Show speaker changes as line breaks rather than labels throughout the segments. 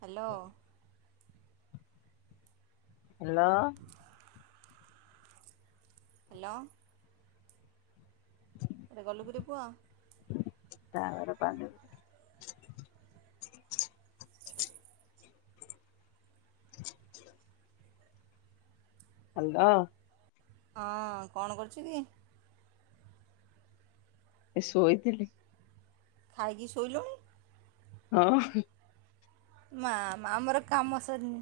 Hello.
Hello.
Hello. କୁଆଡେ ଗଲୁ କି ରେ ପୁଅ?
ସେ ବର ପା [inaudible] ହଁ
ହଁ କଣ କରୁଚି କି?
ଏ ଶୋଇଥିଲି।
ଥାଇ କି ଶୋଇଲୁଣି।
ହଁ।
ମା ଆମର କାମ ସରିନି।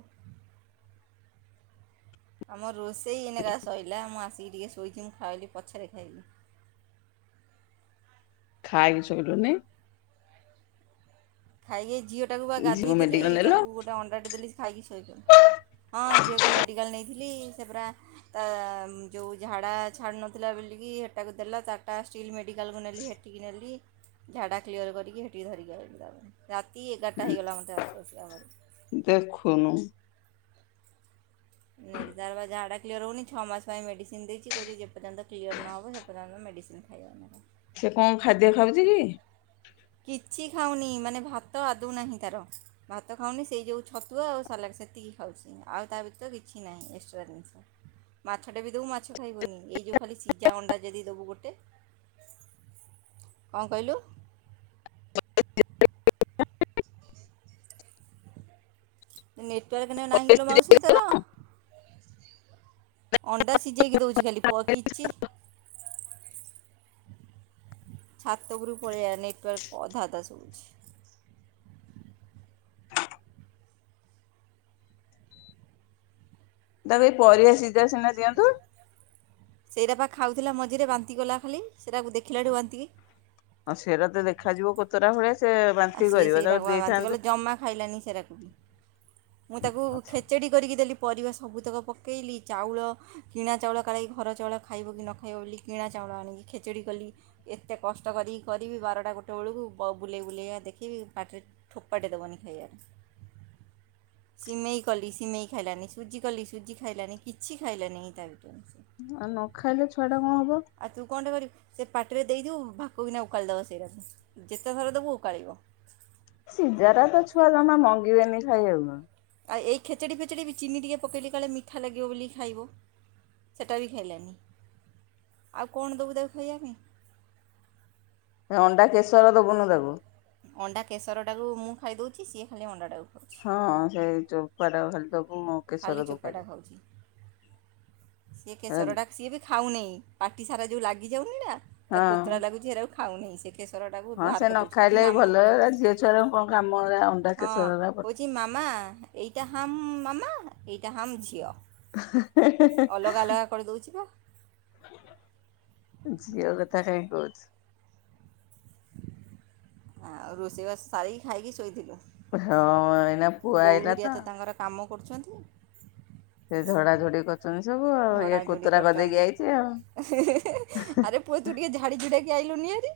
ଆମ ରୋଷେଇ ଏନକା ସୋଇଲା ମୁଁ ଆସିକି ଟିକେ ଶୋଇଛି ମୁଁ ଖାଇଲି ପଛରେ ଖାଇବି।
ଖାଇକି ସଇଲୁଣି?
ଖାଇକି ଝିଅଟାକୁ ବା ଗାଧୋଇ
ଝିଅକୁ
ଦେଲି
ମେଡିକାଲ ନେଲ
ତାକୁ ଗୋଟେ ଅଣ୍ଡାଟେ ଦେଲି। ଖାଇକି ଶୋଇବ ହଁ ଝିଅକୁ ମେଡ଼ିକାଲ ନେଇଥିଲି ସେ ପୁରରା ତା ଯେଉଁ ଝାଡ଼ା ଛାଡ଼ୁ ନଥିଲା ବୋଲିକି ହେଟାକୁ ଦେଲା ତାଟା ଷ୍ଟିଲ୍ ମେଡ଼ିକାଲକୁ ନେଲି ହେ ସେଠିକି ନେଲି ଝାଡ଼ା କ୍ଲିଅର କରିକି ସେଠିକି ଧରିକି ଆ ତା ପାଇଁ। ରାତି ଏଗାରଟା ହେଇଗଲା ମତେ ଆସୁ ଆସୁ ତା ପରେ।
ଦେଖୁନୁ।
[unintelligible] ତାର ବା ଝାଡା କ୍ଲିୟର ହଉନି। ଛଅ ମାସ ପାଇଁ ମେଡିସିନ୍ ଦେଇଛି, କହୁଛି ଯେପର୍ଯ୍ୟନ୍ତ କ୍ଲିୟର ନ ହବ ସେ ପର୍ଯ୍ୟନ୍ତ ମେଡ଼ିସିନ୍ ଖାଇବା। [unintelligible]
ସେ କଣ ଖାଦ୍ୟ ଖାଉଛି କି?
କିଛି ଖାଉନି ମାନେ ଭାତ ଆଦୌ ନାହିଁ ତାର। ଭାତ ଖାଉନି ସେଇ ଯୋଉ ଛତୁଆ ଆଉ ସାଲାଡ଼୍ ସେତିକି ଖାଉଛି। ଆଉ ତା ବ୍ୟତିତ କିଛି ନାହିଁ ଏଷ୍ଟ୍ରା ଜିନିଷ। ମାଛଟେ ବି ଦବୁ ମାଛ ଖାଇବନି। ଏଇ ଯୋଉ ଖାଲି ସିଜା ଅଣ୍ଡା ଯଦି ଦବୁ ଗୋଟେ କଣ କହିଲୁ?
[inaudible]
ନେଟୱାର୍କ ନ-ନାହିଁ କିଲୋ
କି?
ମାଉସୀ ତୋର? ଅଣ୍ଡା ସିଝେଇକି ଦଉଛି ଖାଲି ପ କିଛି ଛାତ ଉପୁରୁକୁ ପଳେଇଆ ନେଟୱାର୍କ ଅଧା ଅଧା ଶୁଭୁଛି।
ତାକୁ ଏଇ ପରିବା ସିଝା ସିନା ଦିଅନ୍ତୁ।
ସେଇଟା ପା ଖାଉଥିଲା ମଝିରେ ବାନ୍ତିକଲା ଖାଲି। ସେଇଟାକୁ ଦେଖିଲାଠୁ ବାନ୍ତିିକି
ହଁ ସେଗୁରା ତ ଦେଖାଯିବ କୋତରା ଭଳିଆ ସେ ବାନ୍
ଆ ସିଏ ସେଇଟାକୁ ବା ବାନ୍ତି କଲା। ଜମା ଖାଇଲାନି ସେଗୁରାକୁ ବି। ମୁଁ ତାକୁ
ଆଉ
ଖେଚେଡ଼ି କରିକି ଦେଲି ପରିବା ସବୁତକ ପକେଇଲି ଚାଉଳ କିଣା ଚାଉଳ କାଳେ ଘର ଚାଉଳ ଖାଇବ କି ନ ଖାଇବ ବୋଲି କିଣା ଚାଉଳ ଆଣିକି ଖେଚେଡ଼ି କଲି ଏତେ କଷ୍ଟ କରିକି କରିବି ବାରଟା ଗୋଟେ ବେଳୁକୁ ବ-ବୁଲେଇ ବୁଲେଇକା ଦେଖିବି ପାଟିରେ ଠୋପାଟେ ଦବନି ଖାଇଆର। ସିମେଇ କଲି ସିମେଇ ଖାଇଲାନି, ସୁଜି କଲି ସୁଜି ଖାଇଲାନି, କିଛି ଖାଇଲାନି ତା ଭିତରୁ।
ଆଉ ନ ଖାଇଲେ ଛୁଆଟା କଣ ହବ?
ଆଉ ତୁ କଣଟେ କରିବୁ ସେ ପାଟିରେ ଦେଇଥିବୁ ଭାକ୍କୁ କିନା ଓକାଳିଦବ ସେଇଗୁରାକୁ। ଯେତେ ଥର ଦବୁ ଓକାଳିବ।
ସିଝାଟା ତ ଛୁଆ ଜମା ମଙ୍ଗିବେନି ଖାଇବାକୁ।
ଆଉ ଏଇ ଖେଚେଡ଼ି ଫେଚେଡ଼ି ବି ଚିନି ଟିକେ ପକେଇଲି କାଳେ ମିଠା ଲାଗିବ ବୋଲି ଖାଇବ ସେଇଟା ବି ଖାଇଲାନି। ଆଉ କଣ ଦବୁ ତାକୁ ଖାଇବା ପାଇଁ?
ଏ ଅଣ୍ଡା କେଶର ଦବୁନୁ ତାକୁ।
ଅଣ୍ଡା କେଶରଟାକୁ ମୁଁ ଖାଇ ଦଉଛି, ସିଏ ଖାଲି ଅଣ୍ଡାଟାକୁ ଖାଉଛି।
ହଁ ସେଇ ଚୋପାଟାକୁ ଖାଲି ଦବୁ। କେଶର
ଖାଲି
ଦବୁ
ଚୋପାଟା ଖାଉଛି। ସିଏ
ଖାଇଦବ
କେଶରଟା ସିଏ ବି ଖାଉନେଇ। ପାଟି ସାରା ଯୋଉ ଲାଗିଯାଉନି ନା, ତାକୁ କୋତରା
ହଁ
ଲାଗୁଛି ସେଗୁରାକୁ ଖାଉନାହିଁ ସିଏ। କେଶରଟାକୁ
ହଁ
ବାହାର
ସେ ନ
କରିଦଉଛି। କହୁଛି
ଖାଇଲେ ବି
ମାମା
ଭଲ ଏରା ଝିଅ ଛୁଆର କଣ କାମ ଏରା ଅଣ୍ଡା
ହଁ
କେଶର ଏରା ଭଲ।
କହୁଛି କି ମାମା ଏଇଟା ହାମ୍ ମାମା, ଏଇଟା ହାମ୍ ଝିଅ। ଅଲଗା ଅଲଗା କରିଦଉଛି ବା।
ଝିଅ କଥା କାଇଁ କହୁଛୁ।
ଆଉ ରୋଷେଇବାସ ସାରିକି ଖାଇକି ଶୋଇଥିଲୁ?
ହଁ ଏଇନା ପୁଅ
ବୋଉ
ଆଇଲା
ଘରିକା ତ ତାଙ୍କର କାମ କରୁଛନ୍ତି।
ସେ ଝଡାଝଡି କରୁଛନ୍ତି ସବୁ ଆଉ। ଇଏ
ଝଡ଼ାଝଡ଼ି
କୋତରା
କରୁଛନ୍ତି
କରିଦେଇକି ଆଇଛି ଆଉ।
ଆରେ ପୁଅ ତୁ ଟିକେ ଝାଡ଼ିଝୁଡ଼ାକି ଆଇଲୁନି ଭାରି।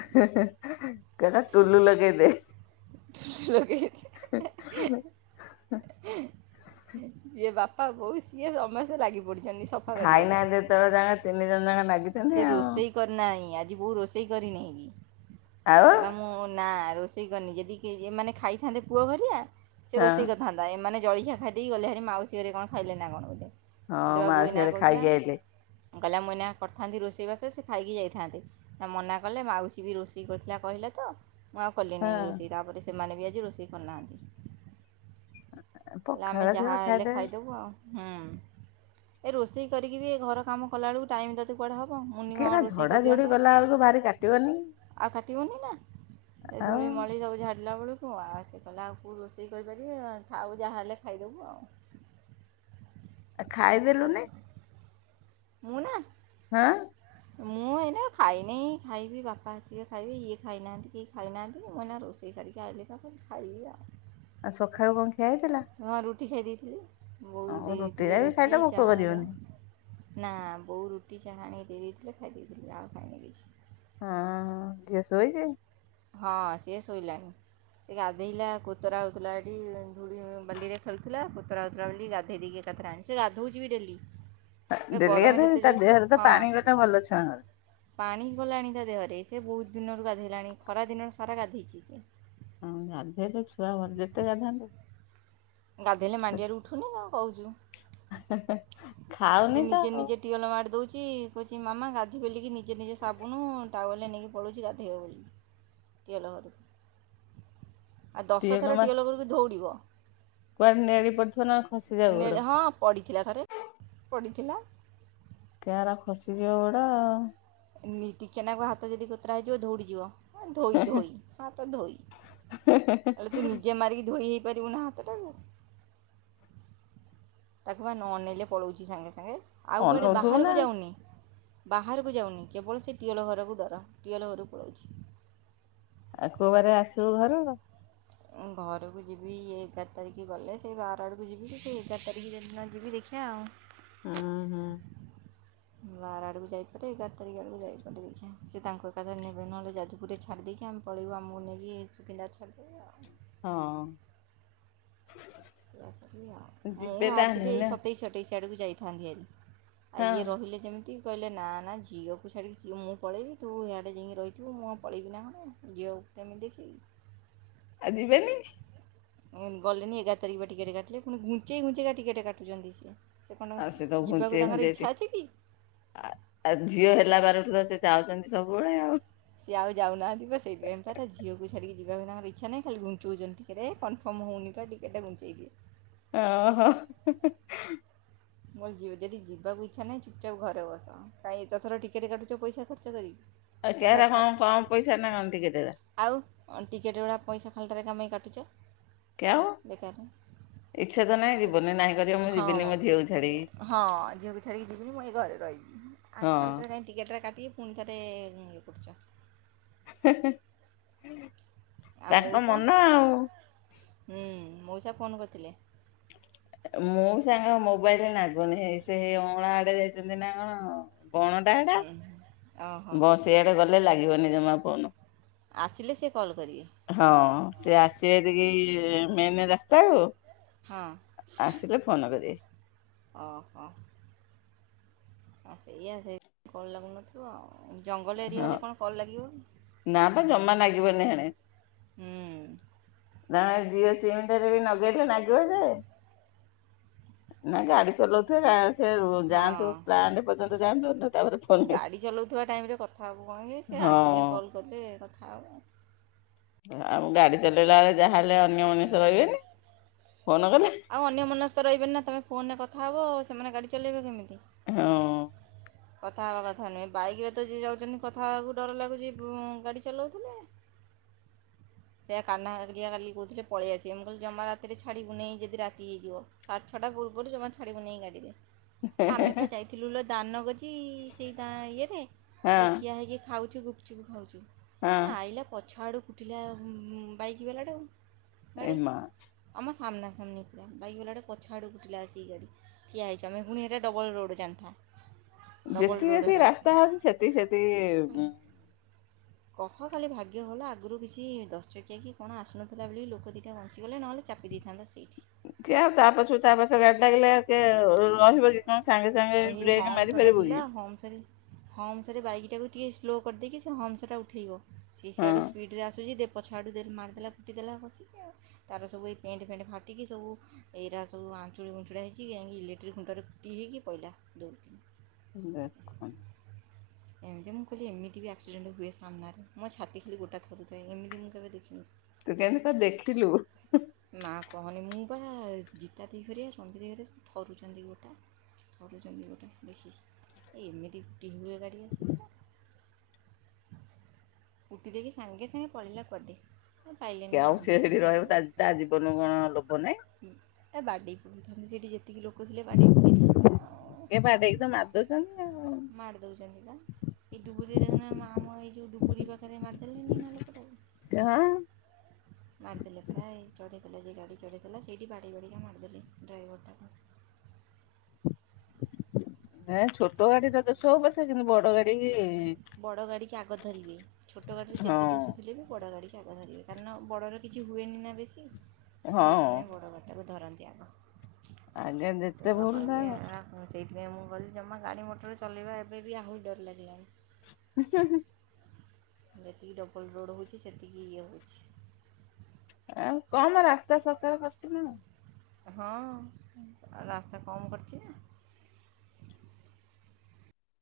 ହେଁ ହେଁ କହିଲା ଟୁଲୁ ଲଗେଇ ଦେ।
ଲଗେଇ। [unintelligible]
[unintelligible]
ସିଏ ବାପା ବୋଉ ସିଏ ସମସ୍ତେ ଲାଗି ପଡି
ଖାଇନାହାନ୍ତି ଏତୋବେଳଜାକେ ତିନି ଜଣ ଜାକ ନାଗିଚନ୍ତି।
ସେ ରୋଷେଇ କରିନାହିଁ ଆଜି ବୋଉ ରୋଷେଇ କରିନେହିଁ ବି
ଆଉ
କହିଲା ମୁଁ ନା ରୋଷେ ରୋଷେଇ କରିନେହିଁ ଯଦିଏମାନେ ଖାଇଥାନ୍ତେ ପୁଅ ଘରିକା ସେ
ହଁ
ରୋଷେଇ କରିଥାନ୍ତା। ଏମାନେ ଜଳଖିଆ ଖାଇ ଦେଇେଇ ଗଲେ ବାହାରି ମାଉସୀ ଘରେ କଣ ଖାଇଲେ ନା କଣ ବୋଧେ। ମତେ
ହଁ
ପା ବୋଉ
ମାଉସୀ
ଏନା
ଘରେ
କହୁଥିଲା
ଖାଇକି ଆଇଲେ।
କହିଲା ମୁଁ ଏନା କରିଥାନ୍ତି ରୋଷେଇବାସ ସେ ଖାଇକି ଯାଇଥାନ୍ତେ ମନା କଲେ ମାଉସୀ ବି ରୋଷେଇ କରିଥିଲା କହିଲା ତ। ମୁଁ ଆଉ କଲି
ହଁ
ନେହିଁ ରୋଷେଇ ତାପରେ ସେମାନେ ବି ଆଜି ରୋଷେଇ କରିନାହାନ୍ତି। କହିଲେ ଆମେ
ପଖାଳ ଥିବ
ଯାହା ହେଲେ
ଖାଇଦେବେ
ଖାଇଦେବୁ ଆଉ। ହୁଁ ଏ ରୋଷେଇ କରିକି ବି ଏ ଘର କାମ କଲା ବେଳକୁ ଟାଇମ୍ ଦ କୁଆଡେ ହବ ମୁନି
କି
କଣ
ଏରା
ରୋଷେଇ
ଝଡା ଝଡି
କରିଦିଅନ୍ତା।
କଲା ବେଳକୁ ଭାରି କାଟିବନି।
ଆଉ କାଟିବନେହିଁ ନା
ଆଉ
ଧୂଳି ମଳି ସବୁ ଝାଡ଼ିଲା ବୋଳୁକୁ। ଛୁଆ ସେ କଲା ଆଉ କୋଉ ରୋଷେଇ କରିପାରିବେ ଥାଉ ଯାହା ହେଲେ ଖାଇଦେବୁ ଆଉ।
ଖାଇଦେଲୁନି
ତୁକଲୁନେହିଁ। ମୁଁ ନା
ହଁ।
ମୁଁ। କାଇଁ ଖାଇନି ଖାଇବି ବାପା ଆସିବେ ଖାଇବି ଇଏ ଖାଇନାହାନ୍ତି କିଏ ଖାଇନାହାନ୍ତି ମୁଏନା ରୋଷେଇ ସାରିକି ଆଇଲି। ତାପରେ ଖାଇଲା।
ଆଉ ସଖାଳୁ କଣ ଖିଆ ହେଇଥିଲା?
ହ ମା ରୁଟି ଖାଇ ଦେଇେଇଥିଲି ବୋଉ ଦେଇ
ହଁ
ଦେଇଥିଲେ
ଟା ବି
ରୁଟି
ଖାଇଲେ ଭୋକ
ଚା
କରିବନି।
ହେରିକା। ନା ବୋଉ ରୁଟି ଚାହାଆଣିକି ଦେଇ ଦେଇଥିଲେ ଖାଇ ଦେଇଥିଲି ଆଉ ଖାଇନେହଁ କିଛି।
ହଁ ଝିଅ ଶୋଇଚି?
ହଁ ସିଏ ଶୋଇଲାଣି। ସେ ଗାଧୋଇଲା କୋତୋରା ହୋଉଥୁଲା ଏଠି ଧୂଳି ବାଲି ରେ ଖେଳୁଥିଲା କୋତୋରା ହୋଉଥିଲା ବୋଲି ଗା କେଇ ଦେଇକି ଏକାଥରେ ଆଣି ସେ ଗାଧୋଉଚିବି ଡେଲି। ଏ
ଦେଡଲି
ଗରମ
ଗାଧୋଉଚି
ଯେତେ
ତା
ଜୋର
ଦେହରେ ତ
ହଁ
ପାଣି ଗଲେ ଭଲ ଛୁଆଙ୍କର।
ପାଣି ଗଲାଣି ତା ଦେହରେ ସେ ବହୁତୁ ଦିନରୁ ଗାଧେଇଲାଣି ଖରା ଦିନ ସାରା ଗାଧେଇଚି ସେ।
ହଁ ଗାଧେଇଲେ ଛୁଆ ଭଲ ଯେତେ ଗାଧାନ୍ତୁ।
ଗାଧେଇଲେ ମାଣ୍ଡିଆରୁ ଉଠୁନି କଣ କହୁଚୁ।
[inaudible]
ସେ
ତ
ନିଜେ
ଆଉ
ନିଜେ ଟିଓଲ ମାଡ଼ି ଦୋଉଚି କୋହୁଚି ମାମା ଗାଧୋଇବ ବୋଲିକି ନିଜେ ନିଜେ ସାବୁନୁ ଟାଉଏଲେ ନେଇକି ପଳଉଚି ଗାଧେଇବ ବୋଲି। ଟିଅଲଘରକୁ ଆଉ ଦଶ
ଟିକେ
ଥର
ଜମା
ଟିଅ ଲଘରକୁ ଧୋଉଡ଼ିବ।
କୁଆଡେ ନେଳି ପଡିଥିବ ନନେ ଖସିଯାଉ ଗୋଡେ।
ହଁ ପଡ଼ିଥିଲା ଥରେ। ପଡ଼ିଥିଲା।
କିଏରା ଖସିଯିବ ଗୋଡ।
ନିତିି ଟିକେନାକୁ ହାତ ଯଦି କୋତରା ହେଇଯିବ ଧୌଡ଼ିଯିବ। ହଁ ଧୋଇ ଧୋଇ ହା ତ ଧୋଇ ଆଲେ ତୁ ନିଜେ ମାରିକି ଧୋଇ ହେଇ ପାରିବୁ ନା। ତାଟାଙ୍ଗ। ତାକୁ ପା ନଅନେଇଲେ ପଳଉଛି ସାଙ୍ଗେ ସାଙ୍ଗେ ଆଉ କୁଆଡ଼େ
ଅନଉଥିବୁ ନା
ବାହାରକୁ ଯାଉନେହିଁ। ବାହାରକୁ ଯାଉନି କେବଳ ସେ ଟିଓଲ ଘରକୁ ଡର ଟିଓଲ ଘରକୁ ପୋଳୋଉଚି।
ଆଉ କୋଉ ବାରେ ଆସିବୁ ଘରୁକୁ?
ଘରକୁ ଯିବି ଏଗାର ତାରିଖ ଗଲେ ସେ ବାର ଆଡ଼କୁ ଯିବି ସେ ଏଗାର ତାରିଖ ଦିନ ଯିବି ଦେଖିଆ।
ଅଁ ହଁ।
ବାର ଆଡକୁ ଯାଇପାରେ ଏଗାର ତାରିଖ ଆଡକୁ ଯାଇପାରେ ଦେଖା ସେ ତାଙ୍କୁ ଏକାଥ ନେବେ ନହେଲେ ଯାଜ ପୁର୍ ରେ ଛାଡ଼ଦେଇକି ଆମେ ପଳେଇବୁ ଆମକୁ ନେଇକି ସୁକିନ୍ଦା ରେ ଛାଡ଼ିଦେବେ ଆଉ।
ହଁ।
ମୁଁ
ଯିବେ
ବାହାରିଥିଲି
ତାହେଲେ
ଏଇ
ନା
ସତେଇସ୍ ଅଠେଇସି ଆଡ଼କୁ ଯାଇଥାନ୍ତି ହାରି। ଆ
ହଁ
ଇଏ ରହିଲେ ଯେମିତି କହିଲେ ନା ନା ଝିଅକୁ ଛାଡ଼ିକି ସି ମୁଁ ପଳେଇବି ତୁ ଆଡ଼େ ଯାଇକି ରହିଥିବୁ ମୁଁ କଣ ପଳେଇବି ନା ଝିଅକୁ କେମିତି ଦେଖିବି?
ଆ ଯିବେନି।
ଗଲିନି ଏଗାରତାରିଖ ବା ଟିକେଟ କାଟିଲେ ପୁଣି ଘୁଞ୍ଚେଇ ଘୁଞ୍ଚେଇ କା ଟିକେଟ କାଟୁଛନ୍ତି ସେ। ସେ କଣ
ଆଉ ତ
ଯିବାକୁ
ଘୁଞ୍ଚେଇ
ତାଙ୍କର
ଘୁଞ୍ଚେଇ
ଇଚ୍ଛା ଅଛି କି।
ଆ ଆଉ ଝିଅ ହେଲା ବାରଠୁ ତ ସେ ଯାଉଛନ୍ତି ସବୁବେଳେ ଆଉ।
ସିଏ ଆଉ ଯାଉ ନାହାନ୍ତି ବା ସେଥିପାଇଁ ତ ତାର ଝିଅକୁ ଛାଡିକି ଯିବା ପାଇଁ ତାଙ୍କର ଇଚ୍ଛା ନାହିଁ ଖାଲି ଘୁଞ୍ଚୁଉଛନ୍ତି। ଟିକେଟ କନଫର୍ମ ହୋଉନି ତ ଟିକଟେ ଘୁଞ୍ଚାଇ ଦିଏ।
ଓହୋ।
ମୁ ଅ ଲି ଯଦି ଯିବାକୁ ଇଚ୍ଛା ନାହିଁ ଚୁପ ଚାପ ଘରେ ବସ। କାଇଁ ଏତେ ଥର ଟିକେଟ କାଟୁଚ ପଇସା ଖର୍ଚ୍ଚ କରିକି
ଆଉ
ପନ୍ଦର
ଚହରା ହଁ
ଥର
କମ ପଇସା ନା କଣ ଟିକେଟେରା।
ଆଉ ଟିକେଟ୍ ଉରା ପଇସା ଖାଲଟାରେ କଁ ପାଇଁ କାଟୁଛ।
କେଉ
ବେକାର ରେ
ଇଚ୍ଛା ତ ନାହିଁ ଯିବନି ନାହିଁ କରିବ ମୁଁ
ହଁ।
ଯିବିନି ମୋ ଝିଅକୁ ଛାଡିକି
ହଁ ଝିଅକୁ ଛାଡ଼ିକି ଯିବିନି ମୁଁ ଏଇ ଘରେ ରହିବି
ହଁ
ଆଉ ଖାଲଟା ରେ କାଇଁ ଟିକେଟ ରା କାଟିକି ପୁଣି ଥରେ ଇଏ କରୁଛ।
[unintelligible]
ଆଉ
ତାଙ୍କ
ମଉସା
ମନ ଆଉ।
ହୁଁ ମଉସା ଫୋନ୍ କରିଥିଲେ।
ମୋଉଶା ଙ୍କ ମୋବାଇଲ ନାଗୁନି ହେଇ ସେଇ ଅଁଳା ଆଡେ ଯାଇଛନ୍ତି ନା କଣ। ବଣ ଟା ହେଟା
ଓହୋ
ବ ସିଆଡେ ଗଲେ ଲାଗିବନି ଜମା ଫୋନ୍।
ଆସିଲେ ସେ କଲ୍ କରିବେ।
ହଁ ସେ ଆସିବେ ଟିକେ ଏ ମେନ୍ ରାସ୍ତାକୁ
ହଁ।
ଆସିଲେ ଫୋନ କରିବେ।
ଓହୋ। ଆ ସେଇଆ ସେଇ କଲ୍ ଲାଗୁନଥିବ ଆଉ ଜଙ୍ଗଲ ଏରିଆ
ହଁ
ହେଲେ କଣ କଲ୍ ଲାଗିବ।
ନା ପା ଜମା ଲାଗିବନି ହେଣେ।
ହୁଁ।
ନା ଜିଓ ସିମରେ ଟା ରେ ବି ଲଗେଇଲେ ନାଗିବ ଯେ
[inaudible]
ନା ଗାଡି ଚଲାଉଥିବେ ସେ
ହଁ
ଯାଆନ୍ତୁ ପ୍ଲାଣ୍ଡ ପର୍ଯ୍ୟନ୍ତ ଯାଆନ୍ତୁ ତାପରେ
ହଁ
ଫୋନ
ଗାଡ଼ି ଚଲାଉଥିବା ଟାଇମ୍ରେ କଥା ହବୁ କଣ କି ସେ ଆସିଲେ
ହଁ
କଲ୍ କଲେ କଥା ହବ।
ଆଉ ଗାଡି ଚଲେଇଲା ବେଳେ ଯାହାହେଲେ ଅନ୍ୟ ମନିଷ ରହିବେନି ଫୋନ କଲେ।
ଆଉ ଅନ୍ୟ ମନସ୍କ ରହିବେନି ନା ତୁମେ ଫୋନ୍ରରେ କଥା ହେବ ଆ ସେମାନେ ଗାଡ଼ି ଚଲାଇବେ କେମିତି।
ହଁ।
କଥା ହବା କଥା ନୁହେଁ ବାଇକରେ ତ ଯିଏ ଯାଉଛନ୍ତି କଥା ହେବାକୁ ଡର ଲାଗୁଛି ଗାଡ଼ି ଚଲଉଥିଲେ। ସେୟା କାହ୍ନା ହାରିକା କାଲି କହୁଥିଲେ ପଳି ଆସିବେ ମୁ କହିଲି ଜମା ରାତିରେ ଛାଡ଼ିବୁ ନେଇ ଯଦି ରାତି ହେଇଯିବ। ସାଡ୍ ଛଟା ପୁର୍ବ ରୁ ଜମା ଛାଡିବୁ ନେଇ ଗାଡିରେ। ଆମେ ପା ଯାଇଥିଲୁ ଲୋ ଦାନଗଜି ସେଇ ତା ଇଏରେ
ହଁ
ଏଇ ଠିଆ ହେଇକି ଖାଉଛୁ ଗୁପଚୁପ ଖାଉଚୁ।
ହଁ।
ଆଇଲା ପଛ ଆଡ଼ୁ ଫୁଟିଲା ବାଇକ୍ ବାଲାଟାକୁ ଗାଡ଼ି।
ଏମା
ଆମ ସାମ୍ନା ସାମ୍ନି ଥିଲା ବାଇକ୍ ବଲାଟାକୁ ପଛ ଆଡେକୁ ଠିଲଥିଲା ସେଇ ଗାଡି। ଠଆ ହେଇଛ ଆମେ ପୁଣି ସେଇଟା ଡବଲ୍ ରୋଡ଼୍ ଜାଣି ଥା।
ଯେତିକି ଯେତିକି ରାସ୍ତା ହଉଛି ସେତିକି
କହ ଖାଲି ଭାଗ୍ୟ ଭଲ ଆଗରୁ କିଛି ଦଶ ଚକିଆ କି କଣ ଆସୁନଥିଲା ବୋଲି ଲୋକ ଦିଇଟା ବଞ୍ଚିଗଲେ ନହେଲେ ଚାପି ଦେଇଥାନ୍ତା ସେଇଠି।
କିଏ ଆଉ ତାପଛରୁ ତାପଛରେ ଗାଡି ଲାଗିଲେ ଆଉ କିଏ ରହିବ କି ସାଙ୍ଗେ। ସାଙ୍ଗେ
ଏଇ
ବ୍ରେକ୍
ହମସ୍ ଟା
ମାରିପାରିବୁ କି
ଥିଲା ହମସ୍ ରେ। ହମ୍ସରେ ବାଇକ୍ ଟାକୁ ଟିକଏ ସ୍ଲୋ କରିଦେଇକି ସେ ହମ୍ସଟା ଉଠେଇବ ସିଏ
ହଁ
ସିଆଡ଼ୁ ସ୍ପିଡ଼ରେ ଆସୁଛି ଦେ ପଛ ଆଡ଼ୁ ଦେ ମାରିଦେଲା କୁଟି ଦେଲା କଷିକି ଆଉ। ତାର ସବୁ ଏଇ ପେଣ୍ଟ ଫେଣ୍ଟ ଫାଟିକି ସବୁ ଏଇରା ସବୁ ଆଞ୍ଚୁଳିୁଞ୍ଚୁା ହେଇଛି ଯାଇଁକି ଇଲେକ୍ଟ୍ରିକ ଖଣ୍ଟୁରରେ ଫୁଟି ହେ ହୋଇକି। କହିଲା ଦଉନି।
ଦେଖନ୍ତୁ।
[inaudible] ଏମିତି ମୁଁ କହିଲି ଏମିତି ବି ଆକ୍ସିଡେଣ୍ଟ ହୁଏ ସାମ୍ନାରେ ମୋ ଛାତି ଖାଲି ଗୋଟା ଥରୁଥାଏ ଏମିତି ମୁଁ କେବେ ଦେଖିନି।
ତୁ କେମିତି କ ଦେଖିଲୁ।
ମା କହନି ମୁଁ ବାରା ଜିତା ଦେଇ ଘରିଆ ସନ୍ଧି ଦେଇ ଘରିଆ ଥରୁଛନ୍ତି ଗୋଟା। କରୁଛନ୍ତି ଗୋଟେ ଦେଖି ଏମିତି ଗୁଟି ହୁଏ ଗାଡ଼ି ଆସ। କୁଟି ଦେଇକି ସାଙ୍ଗେ ସାଙ୍ଗେ ପଳେଇଲା କୁଆଡେ।
କି ଆଉ ସି ସେଠି ରହିବ ତା ଜୀବନରୁ କଣ ଲୋଭ ନାହିଁ।
ଏ ବାଡ଼େଇ ସେଇଠି ଯେତିକି ଲୋକ ଥିଲେ ବାଡ଼େଇ ପଡ଼ୁ
ଏ ବାଡେଇକି ତ ମାରି ଦଉଛନ୍ତି ଆଉ।
ମାରି ଦଉଛନ୍ତିବା। ଏଇଡୁବୁରିରେ ଦେଖୁ ମା ଆମ ଏଇ ଯୋଉ ଡୁବୁରି ପାଖରେ ମାରିଦେଲେଣିି ନା ଲୋକଟାକୁ।
ସେ ହଁ।
[inaudible] ମାରିଦେଲେ ପ୍ରାୟ ଏଇ ଚଢ଼େଇ ଦେଲେ ଯେ ଗାଡ଼ି ଚଢ଼େଇଥିଲା ସେଇଠି ବାଡେଇ ବାଡ଼ିକା ମାରିଦେଲେ ଡ୍ରାଇଭରଟାକୁ।
ନାଁ ଛୋଟ ଗାଡିଟା ଦେଖିବ ପଛେ କିନ୍ତୁ ବଡ ଗାଡି
ବଡ଼ ଗାଡ଼ିିକି ଆଗ ଧରିବେ ଛୋଟ ଗାଡ଼ିରେ
ହଁ।
ଯେତେ ଦୋଷ ଥିଲେ ବି ବଡ଼ ଗାଡ଼ିିକି ଆଗ ଧରିବେ। କାରଣ ବଡ଼ର କିଛି ହୁଏନି ନା ବେଶୀ
ହଁ
ସେଇଥିପାଇଁ ବଡ଼ ଘରଟାକୁ ଧରନ୍ତି ଆଗ।
ଆଜ୍ଞା ଯେତେ
ଦେବ
ଭୁଲ
କହିଲି ଆ
ଥାଉ
ଆ କହୁଛି [unintelligible] ସେଇଥିପାଇଁ ମୁଁ ଗଲି ଜମା ଗାଡ଼ି ମଟର ଚଲେଇବା ଏବେ ବି ଆହୁରି ଡର ଲାଗିଲାଣି।
[unintelligible]
ଯେତିକି ଡବଲ୍ ରୋଡ଼୍ ହେଉଛି ସେତିକି ଇଏ ହେଉଛି।
ଆଉ କମ୍ ରାସ୍ତା ସଫା କରିଥିଲେ ନା କଣ?
ହଁ ରାସ୍ତା କମ୍ କରିଛି ନା